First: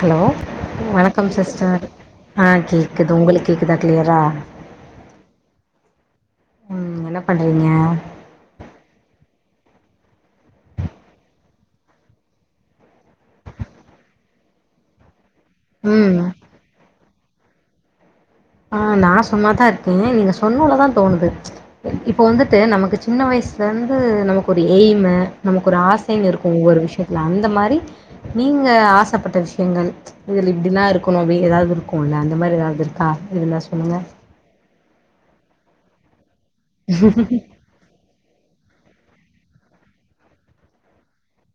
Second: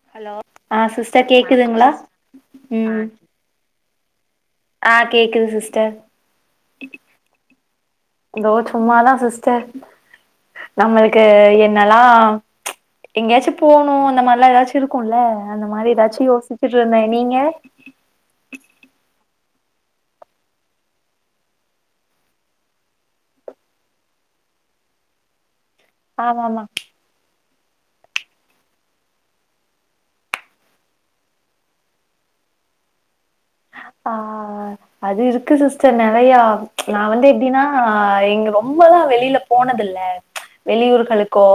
Hello வணக்கம் sister ஆஹ் ம் கேக்குது உங்களுக் கேக்குதா க்ளியரா ஆ கேக்குது சிஸ்டர் ம் என்ன பண்றீங்க தோ ச்சும்மாதா சிஸ்டர் நம்மளுக்கு என்னல்லா ச் எங்கயாச்சு போணு இந்த மாரிலா எதாச்சு இருக்குல அந்த மாரி ம் எதாச்சு யோசிச்சுட்டுருந்தே நீங்க ஆ நா சு சும்மா தாருக்கே நீங்க சொன்னலதா தோணுது இப்ப வந்துட்டு நமக்கு சின்ன வயசுலருந்து நமக்கு ஒரு எய்மு நமக் ஒரு ஆசைனு ஆமா இருக்கு ஆமா ஒவ்வொரு விஷயத்துல அந்த மா ரி நீங்க ஆசைப்பட்ட விஷயங்கள் இதுல இப்டிலா இருக்கணு அப்டினு எதாவது இருக்குல அந்த மாரி எதாவது இருக்கா இருந்தா சொல்லுங்க ருக்கு சிஸ்டர் நறையா ஓ கே நா வந்து எப்டினா எங்க ரொம்பலா வெளில போனதில்ல வெளியூர்களுக்கோ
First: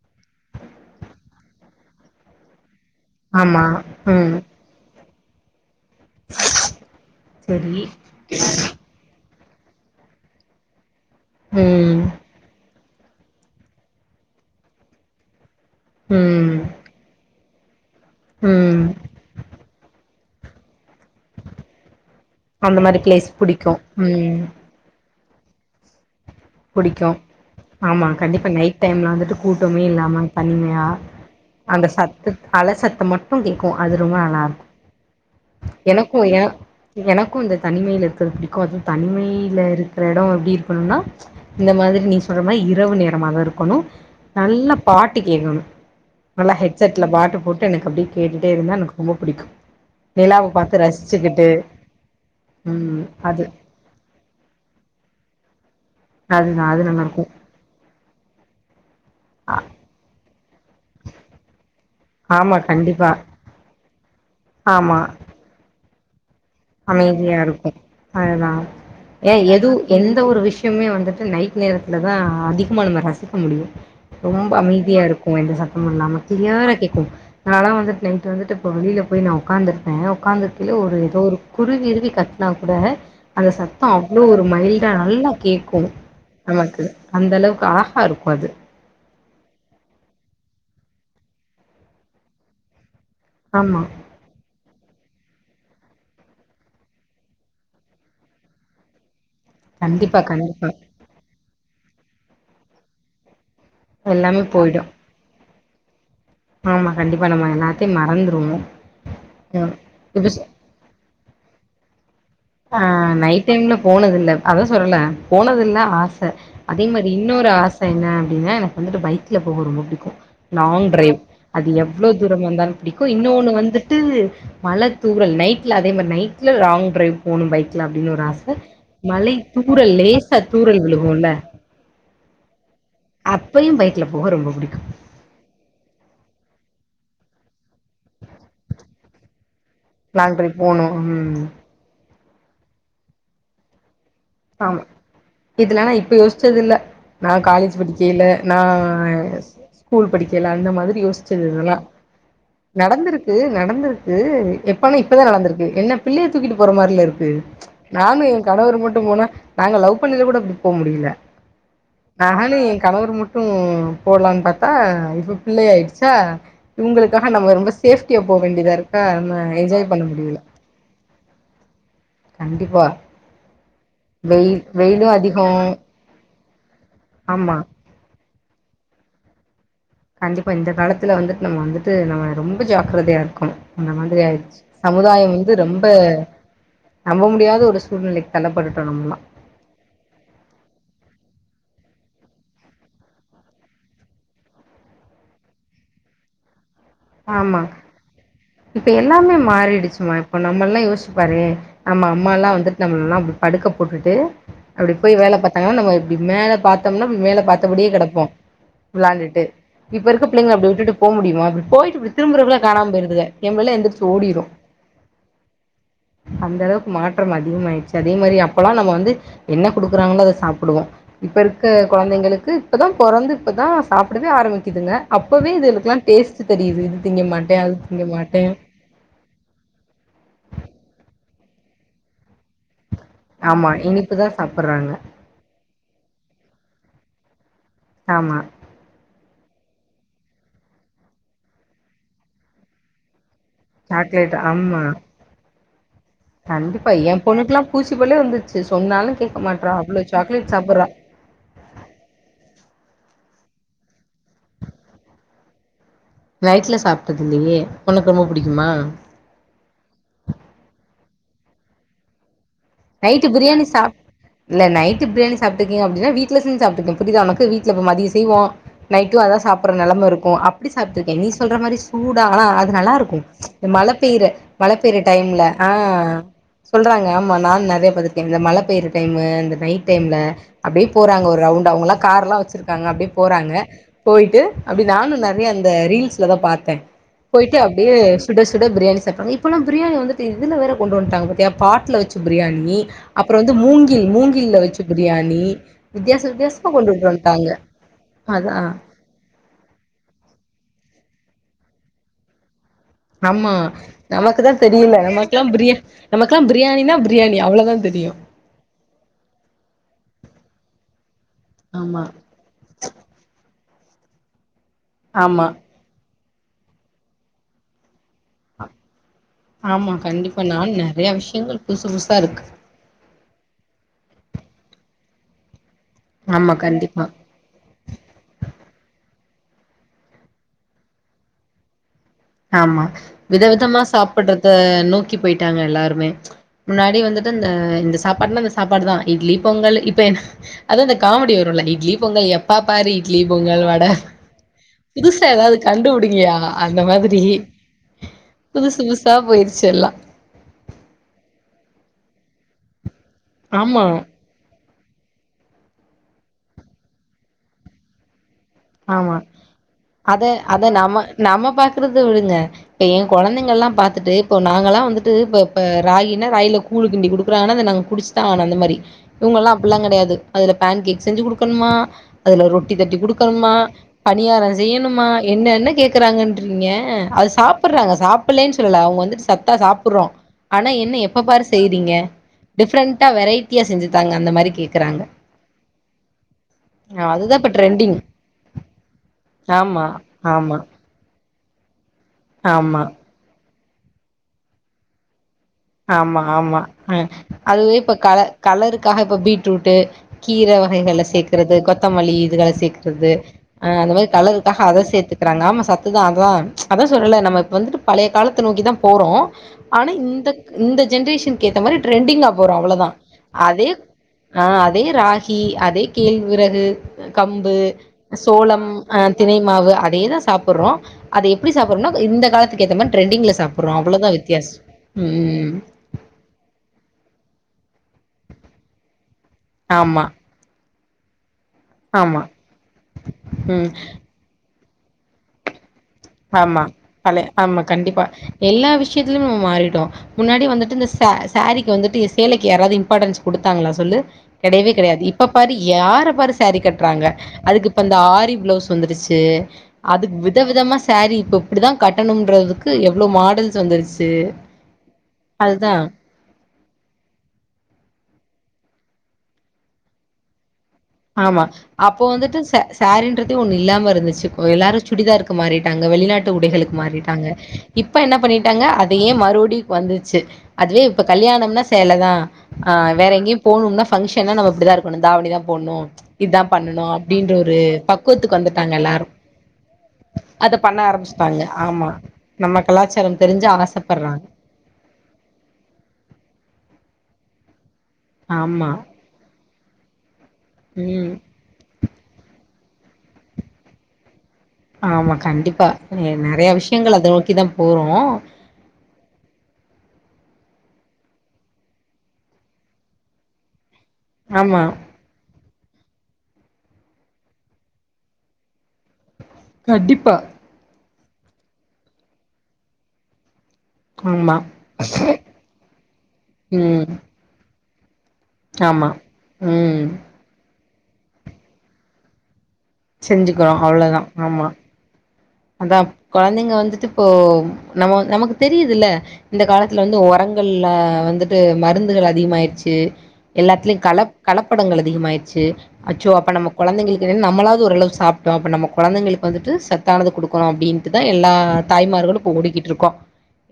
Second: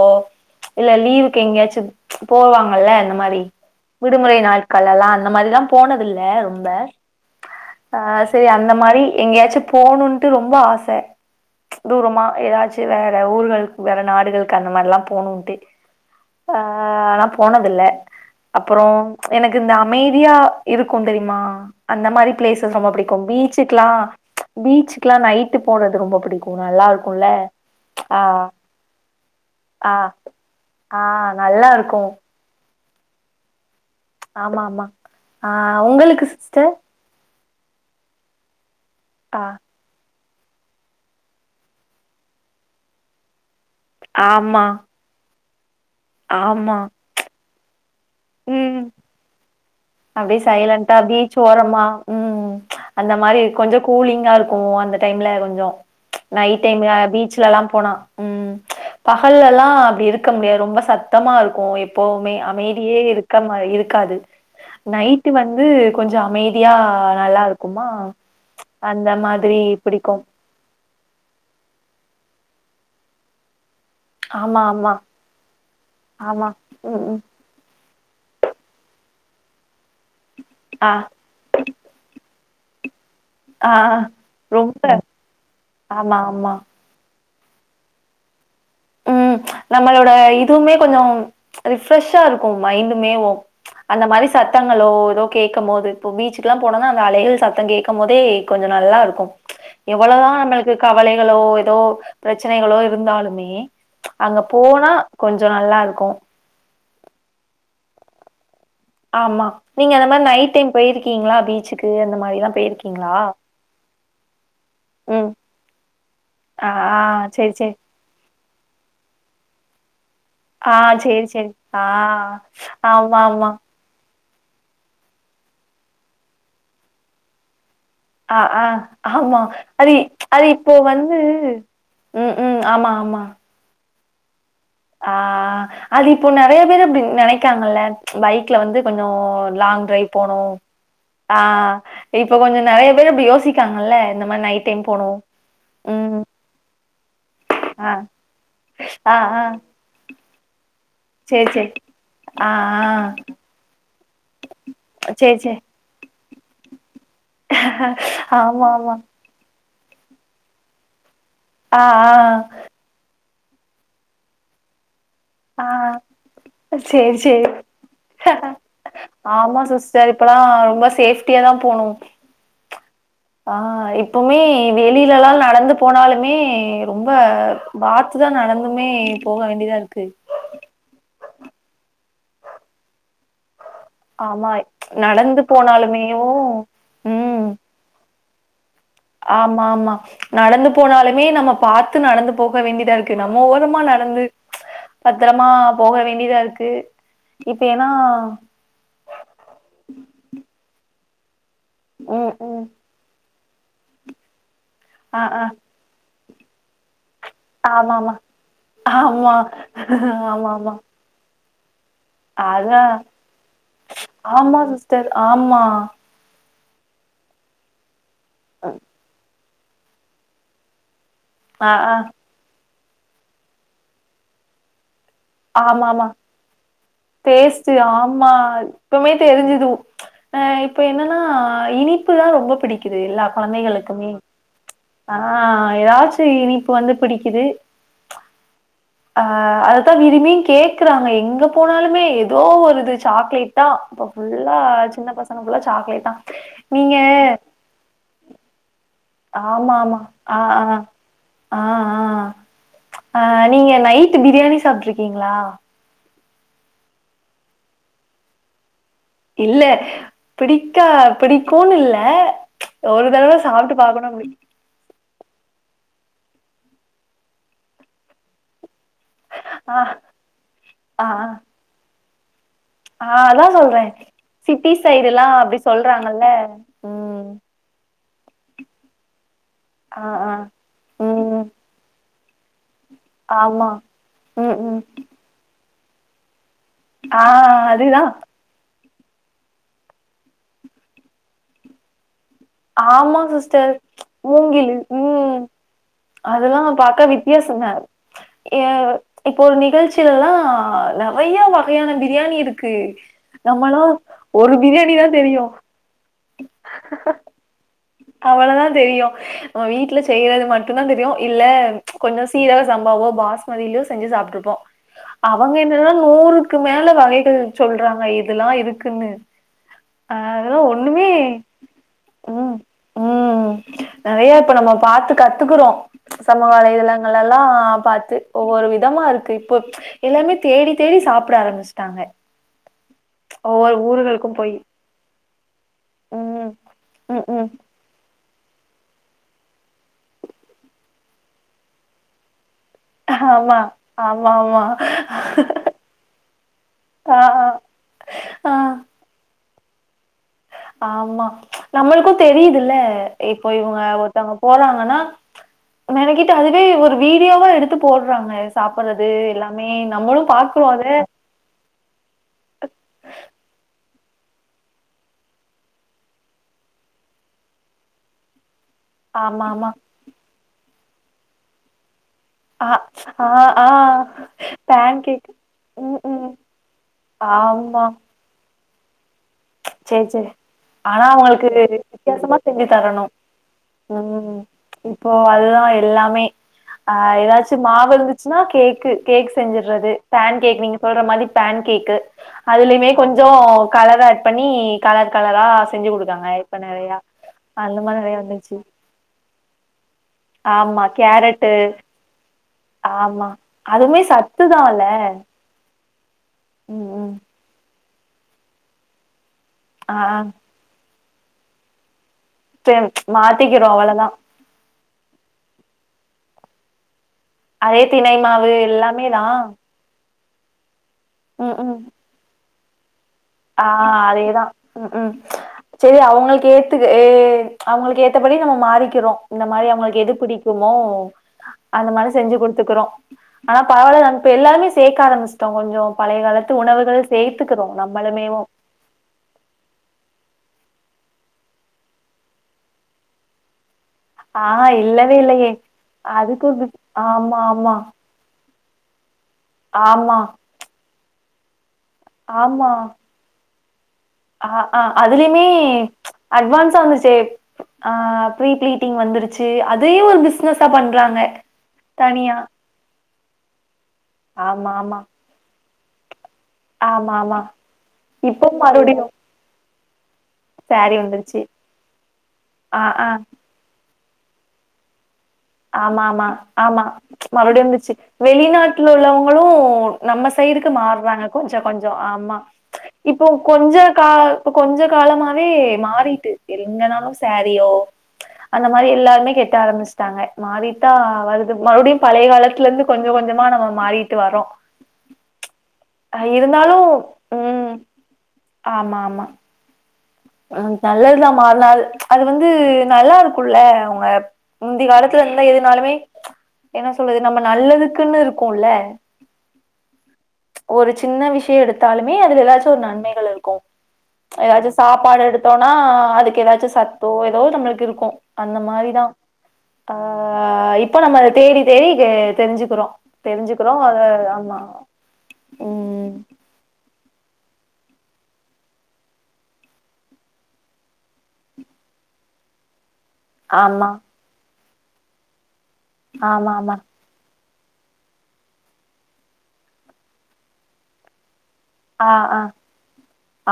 இல்ல லீவுக்கெங்யாச்சு போவாங் [unintelligible] இந்த மாரி ஆமா ம் விடுமுறை நாட்களேலா அந்த மாரி தா போனதில்ல ரொம்ப சரி அ செரி அந்த மாரி எங்கேயாச்சு போணுன்ட்டு ரொம்ப ஆச ம் தூரமா எதாச்சு வேற ஊர்களுக்கு வேற நாடுகளுக்கு அந்த மாரிலா போணுன்ட்டு ஆ ம் ஆனா போனதில்ல அப்றோ ம் எனக்கு இந்த அமை தியா இருக்கு தெரியுமா அந்த மாரி பிளேசஸ் அந்த ரொம்ப மாரி பிடிக்கு பிளேஸ் புடிக்கு பீச்சுக்கலா ம் பீச்சு க்லா நைட்டு போனது ரொம்ப பிடிக் பிடிக்கு ஆமா கண்டிப்பா நைட் டைம்ல வந்துட்டு கூட்டமே ஆ இல்லாமா தனிமையா ஆ நல்லா அந்த சத்தத் அல சத் அத மட்டு கேக்கு அது ரொம்ப நல்லா இருக்கு ஆமாமா ஆ உங்களுக்கு சிஸ்டர் கொஞ்சோ தனிமையில இருக்கறது புடிக்கு அது ஆ தனிமையில இருக்கிற எடோ எப்டி இருக்கணுனா இந்த மாதிரி நீ சொல்ற மாரி இரவு நேரமாதா இருக் கணு ஆமா நல்லா பாட்டு கேக்கணு நல்லா ஆமா ஹெட்செட்ல பாட்டு போட்டு எனக்கு அப்டி கேட்டுட்டே இருந்தா ம் எனக்கு ரொம்ப புடிக்கு அப்டியே நிலாவ பாத்து சைலண்டா பீச் ரசிச்சுக்கிட்டு ஓரமா ம் ம் அந்த மாரி அது கொஞ்சோ கூலிங்கா இருக்கு அந்த டைம்ல கொ சோ அதுதா நைட் அது டைம்ல நல்லா இருக்கு பீச்லல்லா போனா ம் பகல்ல எல்லா அப்டி இரு க்க முடியாது ரொம்ப சத்தமா இருக்கு எப்வுமே ஆமா அமைதியே கண்டிப்பா இருக்க மா இரு க்காது ஆமா நைட்டு வந்து கொஞ்சோ அமை அமைதியா இருக்கு அதுதா அந்த ஏ மாதிரி எது பிடிக்கு எந்த ஒரு விஷ்யமே வந்துட்டு நைட் நேரத்துலதா அதி கமாலுமே ரசிக்க முடியு ரொம்ப ஆமா ஆமா அமைதியா இருக்கு எந்த சத்தமு இல்லாம ஆமா கிளியரா கேக்கு ம் ம் அதனால வந்து நைட்டு வந்துட்டு இப்போ வெளில போயி நா உக்காந்துருப்பேன் உக்காந்த கீழ ஆ ஒரு எதோ ஒரு குருவி இருவி கத் நாவு கூடே அந்தே ஆ சத்தோ அவ்ளோ ஒரு ரொம்ப மைல்ட்டா நல்லா கேட்கோ ஆமா ஆமா நமக்கு அந்தளவுக்கு ஆஹா இருக்கோ அது ம் ச்ச நம்மளோட இதுவுமே கொஞ்சோ ச்ச ரிஃப்ரெஷ்ஷா இருக்கோ மைண்ட்டு மேவோ ச்ச ஆமா அந்தே மாரி சத்தங்களோ றோ கேக்கம்மோது இப்போ பீச்சுக்குலா போனோனா அந்தே அலைகள் சத்தங் கேக்கம் மோதே கொஞ்சோ நல்லாலிருக்கு ச்ச கண்டிப்பா எவளோதா கண்டிப்பா நம்மளுக்கு கவலைகளோ இ தோ பிரச்சனைகளோ இருந்தாலுமே அங்க எல்லாமே போயிடு போனா கொன் சொ நல்லா இருக்கு ஆமா கண்டிபா நம்ம எல்லாத்தையு மறந்துருவோ ஆமா ம் நீங்க அந்த மாரி நைட் டைம் போயிருக்கீங்களா பீச்சுக் [unintelligible] ஆஹ் நைட் டைம்ல போனதில்ல அதா சொல்றல ம். போனதில்ல ஆச ஆ அதே மாரி இன்னொரு சரி, சரி. ஆச என்ன அப்டின்னா எனக்கு வந்துட்டு பைக்ல போக ரொம்ப பிடிக்கு ஆ லாங் டிரைவ் சரி, சரி. அது ஆ எவ்ளோ தூரம் வந்தாலு பிடிக்கு இன்னொண்ணு ஆமாமா. வந்துட்டு மல தூரல் நைட்ல அதே மாரி நைட்ல லாங் டிரைவ் போணும் பை அஹ் ஆஹ் ஆமா தூறல் அது லேசா அது இப்போ தூறல் வந்து விழுகுல்ல உம் உம் ஆமா ஆமா க்ல போக ரொம்ப பிடிக் ஆஹ் அது இப்போ நறைய பேரு அப்டி நெனைக்காங்கல்ல பைக்ல வந்து கொஞ்சோ லாங் ட்ரைவ் போனு லாங் டிரைவ் போணு ம் ஆஹ் இப்ப கொஞ்சொ நெறய பேர் அப்டி யோசிக்காங்கல்ல இந்த மாரி நைட் டைம் ஆமா போனு இதுல நா இப்ப ம் யோச்சதுல்ல நா காலேஜ் ஆ படிக்கைல நா ஆ ஆ ஸ் ஸ்கூல் படிக்கைல அந்த மாதிரி யோச்சது சேரி சேரி இதுல்லா ஆ நடந்துருக்கு நடந்துருக்கு எப்பனா ஆ இப்பதா சேரி சேரி நடந்துருக்கு என்னப் பிள்ளைய தூக்கிட்டு போற மாரில இருக் கு நானு என் ஆமா கணவரு ஆமா மட்டு போனா நாங்க லவ் பண்ணது கூட அப்டி போ முடில ஆஹ் ஆஹ் ட்டு போடலானு பாத்தா இ ப்ப பிள்ள ஆ ஆயிடுச்சா ஆ சேரி இவங்களுக்காக சேரி நம்ம ரொம்ப சேஃப்டியா போ வேண்டியதா இருக்கா நா என்ஜாய் பண்ண முடியல ட்டிய தா போணு கண்டிப்பா ஆஹ் எப்பவுமே வெயில் வெயிலு வெளிலலா அதிகோ நடந்து போனாலுமே ரொம்ப ஆமா பாத் தா நடந்துமே போக வேண்டியதா இருக் கண்டிப்பா இந்த காலத்துல வந்து நம்ம வந்துட்டு நம்ம ரொம்ப ஜாக்ரதையா இருக்கணு அந்த மாதிரி ஆமா ஆயிடுச்சு சமுதாய நடந்து வந்து ரொம்ப போனாலுமேவு நம்ப ம் முடியாத ஒரு சூழ்நிலைக் தல்லப்படு ஆமா ஆமா நடந்து போனாலுமே நம்ம பாத்து நடந்துப் போக வேண்டிதா இருக்கு நம்ம ஓரமா நடந்து பத்ரமா போக வேண்டிதா இருக்கு ஆமா இப்ப ஏன்னா இப்ப எல்லாமே மாறிடுச்சுமா இப்ப நம்மல்லாம் யோசி பாரே ஆமா அம்மா ம் லா ம் வந்துட்டு நம்மல்லாம் படுக்க போட்டுட்டு அப்டி போய் ஆ வேலை ஆ பாத்தாங்கன்னா நம்ம இப்டி மேல பாத்தோம்னா மேல பாத்தபடியே ஆமாமா கிடப்போம் ஆமா விளாண்டுட்டு இப்ப இருக்க பிள்ளைங்கள அப்டி ஆமாமா விட்டுட்டு போக முடியுமா போய் இப்டி திரும்புருக்குள்ள காணாம அதான் போயிருதுகா எம் புள்ள எந்திரிச்சு ஓடிரும் ஆமா சிஸ்டர் ஆமா அந்த அளவு மாற்றம் அதிகமாயிடுச்சு அதே மாரி அப்பல்லாம் நம்ம வந்து என்ன குடுக்கறாங்களோ அத சாப்புடுவோம் இப்போ இருக்க ஆ ஆ குழந்தைங்களுக்கு இப்போதான் பொறந்து இப்போதான் சாப்டவே ஆரம்பிக்குதுங்க அப்பவே இதுகலுக்லாம் ஆமாமா டேஸ்ட் தெரியுது திங்க மாட்டே அது டேஸ்ட்டு திங்க ஆமா மாட்டே இப்பமே தெரிஞ்சுது அஹ் இப்ப என்னன்னா அ இனிப்பு தா ரொம்ப பிடிக்குது எல்லா ஆமா குழந்தைகளுக்குமே இனிப்புதா சாப்புட்றாங்க ஆஹ் ஏதாச்சு இனிப்பு வந்து பிடி க்குது ஆமா ஆஹ் அது விரும்பியும் கேக்குறாங்க எங்க போனாலுமே ஏதோ ஒரு இது சாக்லேட் இப்பதான் இப்ப சாக்லேட் ஃபுல்லா ஆமா சின்ன பசங்க ஃபுல்லா சாக்லேட் தா கண்டிப்பா நீங்க ஏன் பொண்ணுக்குலாம் பூச்சி பல்லே வந்துச்சு சொன்னாலும் கேக்க மாட்றா ஆமா ஆமா அவ்ளோ ஆஹ் சாக்லேட் ஆஹ் சாப்புட்றா ஆஹ் ஆஹ் அஹ் நீங்க நைட் பிரியாணி சாப்டுருக்கீங்களா நைட்ல சாப்ட்டது இல்லையே உனக்கு ரொம்ப புடிக்குமா இல்ல பிடிக்கா பிடிக்குனு இல்ல ஒரு நைட்டு தடவ பிரியாணி சாப்ட்டு சாப் பாக்கணும் அப்டி இல்ல நைட்டு பிரியாணி சாப்ட்ருக்கீங்களா அப்டி ஏன் வீட்டுல செஞ்சு சாப்ட்டுக்க புரியதா உனக்கு வீட்டுல இப்ப மதியம் செய்வோம் நைட்டும் அதான் சாப்புடுற ஆ நெலம இருக்கும அப்டி ஆ சாப்ட்ருக்கேன் நீ சொல்ற மாரி கூடா அது நல்லா ஆ இருக்கும் அதா சொல்றே மல பெய்ற சிட்டி மல பெய்ர சைடுல்லா டைம்ல அப்டி ஆஹ சொல்றாங்கல்ல சொல்றாங்க ம் ஆமா நானு இந்த [unintelligible] மழ பேயிற டைமு இந்த நைட் ஆ டைம்ல ஆ அப்டியே போறாங்க ஒரு ம் ரவுண்ட் அவங்கள கார்லா வெச்சிருக்கு காங்க அப்டே போறாங்க ஆமா போயிட்டு ம் ம் அப்டி நானு நெறைய அந்த இந்த ரீல்ஸ்ல எதோ பாத்து ஆ [unintelligible] போயிட்டு அப்டியே அதுதா சுட சுட பிரியாணி இப்பல்லா பிரியாணி வந்துட்டு இதுல வேற கொண்டு வன்ட்டாங்க பாத்தியா பாட்ல வச்சு பிரியாணி ஆமா அப்றோ வந்து சிஸ்டர் மூங்கில் மூங்கில்ல மூங்கிலு வச்சு ம் பிரியாணி வித்தியாச அதெல்லா வித்தியாசமா கொண்டுட்டு பாக்க வித்தியாச வந்ட்டாங்க தா அதா ஆ இப்போ நிகழ்ச்சிலலா [unintelligible] வகையான பிரியாணிருக்கு ஆமா நமக்கு தான் பிரியாணி தெரில தா நமக்குல்லா பிரியா நமக்குலா பிரியாணினா பிரியாணி அவ்ளோதா தெரியு அவ்ளதா தெரியு நம்ம வீட்டுல செ செய்றது மட்டுத் தான் தெரியும் இல்ல ஆமா கொஞ்ச சீரக சம்பவு பாஸ்மதிலோ செஞ்சு சாப்டுருப்போ ஆமா அவங்க என்னான்னா நூறுக்கு இக்கு மேல வகைகள் சொல்றாங்க இது ஆ ஆமா கண்டிப்பா அதெல்லாம் நானு ஒண்ணுமே நெறைய விஷயங்கள் பசு புஸ் ம் ம் நெறையா இப்ப நம்ம பாத்து கத்துக்குறோ சமூக ஆமா கண்டிப்பா வலைதளங்களலா எ பாத்து ஒவ்வொரு விதமா இருக்கு இப்ப எல்லாமே தேடி தேடி சாப்ட ஆரம்பிச்ட்டாங்க ஆமா விதவிதமா சாப்புட்றத போய். நோக்கி போயிட்டாங்க எல்லாருமே ம். முன்னாடி முன்னாடி ம், வந்துட்டு ம். இந்த இந்த சாப்பா பண்ண அந்த சாப்பாடு தா இட்லி பொங்கல் இப்ப அது அந்த காமெடி வருல்ல இட்லி பொங்கல் எப்ப பாரு இட்லி ஆமா. பொங்கல் வட ஆமாமா. புதுசா எதாது கண்டுபுடிங்கயா அந்த மாதிரி ஆ, ஆ. [unintelligible] ஆ புதுசு புதுசா போயி ச்செல்லா ஆமா நம்ளுக்கு தெரியுதுல்ல இப்ப இவங்க ஆமா ஒருத்தவங்க போறாங்க ஆனா மெனக்கெட்டு அதுவே ஒரு வீடியோவா எடுத்து போட்றாங்க ஆமா அத அத நம்ம நம்ம பாக்குறத விடுங்க ஏன் கொழந்தங்கெல்லா பாத்து பாத்துட்டு இப்போ நாங்கெல்லா வந்துட்டு இப் இப்ப ராகினா ராகில கூழு கின்டி குடுக்குறாங்கனா அத நாங்க குடிச்சுதா ஆகனு அந்த மாரி ஆமா இவங்கெல்லா ஆமா அப்பெல்லா கெடயாது அதுல பேன் கேக் செஞ்சு குடுக்கணுமா அதுலே ஆ ரொட்டி தட்டி குடு ஆ கணுமா ஆ பணியாரோ பேன் செய்யணுமா கேக் என்னே என்னே ம் ம் கேக்குறாங்கன்றீங்கே அது சாப்புட்டுறாங்கே சாப்பில்லே ன் சொல்லலே அவுங்கே வந்துட்டு சப் ச்ச செரி செரி ஆனா அவங்களுக்கு செய்றீங்க வித்தியாசமா செஞ்சி தரணு டிஃப்ரெண்ட்டா வெரைட்டியா செஞ்சு தாங்க ம் அந்த மாரி ச்ச கேக்குறாங்க இப்போ அதுதா எல்லாமே ஆ அதுதா இப்ப எதாச்சும் ட்ரெண்டிங் மாவிழுந்து ச்சுனா கேக்கு கேக் ஆமா செஞ்சுறது பேன் ஆமா கேக் நீங்கே சொல்ற மா அது பேன் கேக்கு ஆமா அதுலயுமே கொஞ்சோ கலரா பண்ணி கலக் ஆமா ஆமா அ அதுவே அந்த இப்ப மாரி நெறைய கல வந்துருச்சு கலருக்காக இப்ப பீட்ரூட் கீர ஆமா வகைகள்ள கேரட்டு சேக்கறது கொத்தமல்லி இதுகள சேக்குனறது ஆமா அ அந்த அதுவுமே மாரி கலருக்காக அத சத்துதான்ல சேத்துகறாங்க ஆமா சத்துதா அதா அதா ம் ம் சொல்றேன்ல நம்ம இப்ப வந்துட்டு பழைய காலத்த நோக்கிதா போறோ ஆனா ஆ இந்த இந்த ஜென்ரேஷனுக்கு ஏத்த மாரி டிரெண்டிங்கா மாத்திக்கிறோ அவ்ளதா ஆ அதே ராகி அதே கேழ்விறகு கம்பு, அதே தினை மாவு சோளம் அ எல்லாமே தா தினை மாவு அதேதா சாப்புறோ அது எப்டி ம் ம் சாப்றோனா இந்த காலத்து எதமன் ட்ரெண்டிங்ல சாப்றோ அவ்ளோதா வித்யாசோ ம் சேரி அவுங்களுக்கு ஏத்துக்க ஏ அவுங்களுக்கு ஏத் படி நம்ம மாறிக்கிறோ இந்த மாரி ஆமா அவுங்களுக்கு எது பிடிக்கு வாவ் அந்த மாரி ஆமா செஞ்சு குடுத்துக்கறோ ஆனா ம் பரவால்ல நாங் இப்ப எல்லாமே செ கேக்க ஆரம்ச்சிட்டோ கொஞ்சோ பழைய காலத்து ஆமா உணவுகள் பழைய ஆமா சேரத்துக்கிறோ நம் கண்டிப்பா எல்லா விஷியத்திலமே நம்ம மாறிட்டோ முன்னாடி வந்துட்டு இந்த ச சாரீக்கு வந்துட்டு சேலைக்கு யாராவது இம்பார்டன்ஸ் குடுத்தாங்ளா சொல்லு ஆ கெடையவே கெடையாது இல்லவே இப்ப இல்லையே. பாரு யார பாரு அதுக்கு ஒரு சாரி பிஸ் கட்டுறாங்க ஆமா, அதுக்கு ஆமா, இப்ப அந்த ஆரி பிளவுஸ் வந்திருச்சு து அதுக்கு ஆமா, வித விதமா ரி இப்ப இப்டிதா கட்டணும்ன்றதுக்கு எவ்ளோ மாடல் வந்துருச் அ அ அதுலயுமே அட்வான்ஸ் வந்துருச்சு ஆ ப்ரீ பிளீட்டிங் வந்துருச்சு அதே ஒரு பிசினஸ் ஆமா அப்போ வந்துட்டு சே சேரின்றதே ஒண்ணு இல்லாம இருந்துச்சு ஆமா எல்லாரு ஆமா சுடிதார்க்கு மாறி டாங்க வெளிநாட்டு உடைகளுக்கு ஆமா மாறிட்டாங்க ஆமா இப்ப என்ன இப்போ பண்ணிட்டாங்க அதையே மறுபடியும் மறுவ்டி வந்துச்சு அதுவே சாரி இப்ப வந்துருச்சு கல்யாணம்னா சேலதா ஆ வேறெங்கயு போணும்னா பங்க்ஷன்னா நாம இப்பிடிதா இருக்கணு தாவணிதா போட்ணு ஆமா ஆமா இதா ஆமா பண்ணணு அப்டின்ற ஒரு மறுடியு வந்துச்சு பக்குவத்துக்கு வந்துட்டாங்க வெளிநாட்டுல எல்லாரு உள்ளவங்களு நம்ம அத சைடுக்கு பண்ண மார்றாங்க ஆரம்பிச்சுட்டாங்க கொஞ்ச கொஞ்ச ஆமா நம்ம கலாச்சாரம் இப்போ தெரிஞ்சு கொஞ்ச கா ஆசப்பட்றாங்க கொஞ்ச காலமாவே மாறிட்டு எங்கனாலு சேரியோ அந்த ஆமா மாரி எல்லாருமே கட் ட ஆரம்பிச்டாங்க மாறித்தா ம் வருது மறுவுடியு பழைய காலத்துல இருந்து கொஞ்ச கொஞ்சமா நம்ம மாறி ஆமா கண்டிப்பா நெறையா இருந்தாலு விஷயங்கள் அத நோக்கிதா ம் போறோ ஆமா ஆமா ம் நல்லதுதா மாறுனால் அது வந்து நல்லாருக்குல்ல க ஆமா முந்தயகாலத்துல இருந்து எது னாலுமே ம்ச் என்ன சொல்றது நம்ம நல்லதுக்குன்னு இருக்குல்ல கடிப்பா ஒரு சின்ன விஷ்யோ எடுத்தாலுமே அதுல எதாச்சு ஒரு நன்மைகள் இருக்கு ஆமா ஏதாச்சு சாப்பாடு எடுத்தோனா அதுக்கு எதாச்சு ம் சத்தோ எதோ து நம்மளுக்கு இருக்கு அந்த ஆமா மாரதா ம் ஆ இ இப்ப நம்ம அத தேடி தேடி கே தெரிஞ்சு அப்றோ தெரிஞ்சுக்கிறோ அத ஆமா அதாம் ம் குழந்தைங்க வந்துட்டு இப்போ நம்மோ நமக்கு தெரியுதுல இந்த காலத்துல வந்து உரங்கள்ல வந்துட்டு மருந்துகள் அதிகமாயிருச்சி எல்லாத்துலயும் ஆமா கலப் கலப் படங்கள் அதிகமாயிடுச்சு அச்சோ அப்ப நம்ம ஆமா ஆமா கொழந்தைகளுக்கு நம்மளாவது ஓரளவு சாப்டோம் நம்ம குலந்தைகளுக்கு வந்துட்டு சத் தானது குடுக்கணும் அப்டின்ட்டுதா எல்லா ஆ தாய்மார்கலு இப்போ ஆ ஓடிக்கிட்ருக்கோம்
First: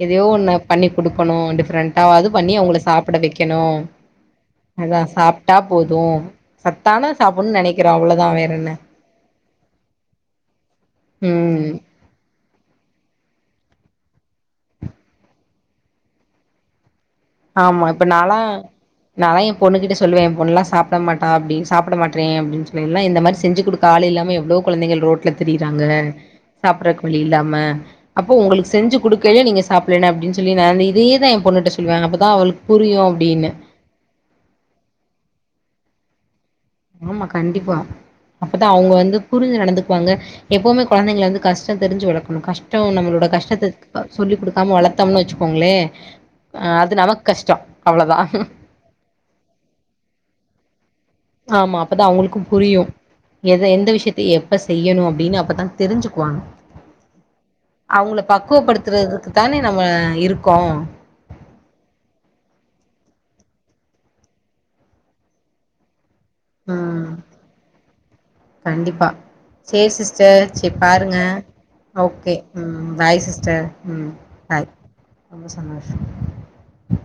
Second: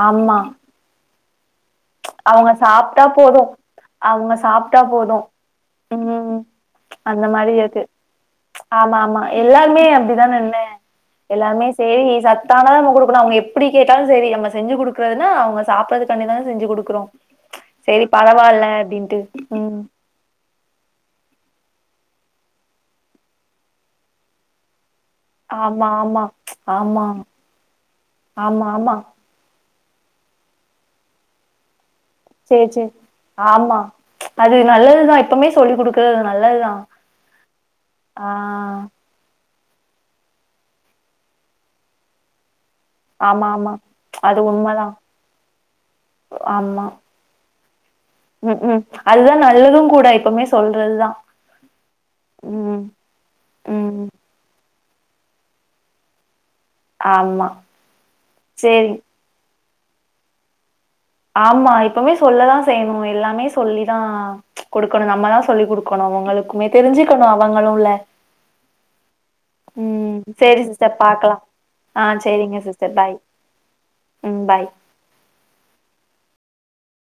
எதையோ ஆமா ஒன்ன பண்ணி கொடுக் பண்ணுவோ டிஃப்ரென் அவங்க சாப்ட்டா போதும் அவங்க சாப்ட்டா அதா போதும் சாப்ட்டா போது உம் சத்தான அந்த மாரி சாப்புட்ணுன் இருக்கு நெனைக்கிறோ அவ்ளோதா வேற என்ன ஆமா ஆமா எல்லாருமே அப்டிதானன்னே ம் எல்லாமே சேரிங்க இ சாத் தானா நம்ம குடுக்கனும் அவங்க எப்டி கேட்டாலும் சரி நம்ம செஞ்சு குடுக்குறனா அவங்க சாப்டுரகாண்டிதான செஞ்சுகொடுக் குறோம் ஆமா இப்ப நாலாம் நாஅதா என் ம் பொண்ணுகிட்ட சொல்லுவேன் என் பொண்ணுல்லா சாப்பிடமாட்ட அப்படி சாப்டமாட்ரேயேயப்டின்னு சொல்லிலா இந்த மாதிரி செஞ்சு கொடுக்க ஆளு இல்லாம எவ்ளோ குழந்தைகள் ரோட் சிலர்திரியிராங்க ஆமா ஆமா ஆமா சாப்டவழியில்லாமா அப்ப ஆமா உங்களுக்கு ஆமா செஞ்சு கொடுக்கையிலே நீங்க சாப்டலனாயெப்டினு சொல்லி நானு இதையேதான் என் பொண்ணுட்ட சொல்லுவ அப்ப செர் செர் ஆமா அது நல்லதுதா இப்போமே சொல்லிக்கொடுக் து நல்லதுதா ஆமா கண்டிப்பா ஆ அப்பதான் அவங்க வந்து புரிஞ்சுநடந்துக்குவாங்க எப்போவுமே குழந்தைங்களவந்து கஷ்டம் தெரிஞ்சு வளக்கணும் கஷ் [unintelligible] நம்மளோட ஆமா ஆமா கஷ்டத்த சொல்லி அது கொடுக்காம உண்மதா வளத்தோம்னு வச்சுக்கோங்களே அஹ் அது நமக்கு கஷ்டம் உம் உம் அதுதான் நல்லதுகூட எப்பவுமே சொல்றதுதா ஆமா அப்பதான் அவங்களுக்கும் ம் புரியும் எத எந்த ம் விஷயத்த எப்ப செய்யணு அப்டின்னு அப்பதா தெரிஞ்சுகுவாங்க ஆமா அவங்கள சேரி பக்குவப்படுத்துறதுக்கு தானே நம்ம இருக்கோ ஆமா இப்பமே சொல்லதா செய்யணு எல்லாமே சொல்லி தா குடுக்கணு நம்மதா சொல்லி் குடுக்கணு ங்களுக்குமே ம் தெரிஞ்சுகணு அவங்களுல கண்டிப்பா சேரி சிஸ்டர் சேர் பாருங்க ஆ ஓகே சேரிங்க உம் சிஸ்டர் பாய் சிஸ்டர் உம் பாய் ரொம்ப சந்தோஷோ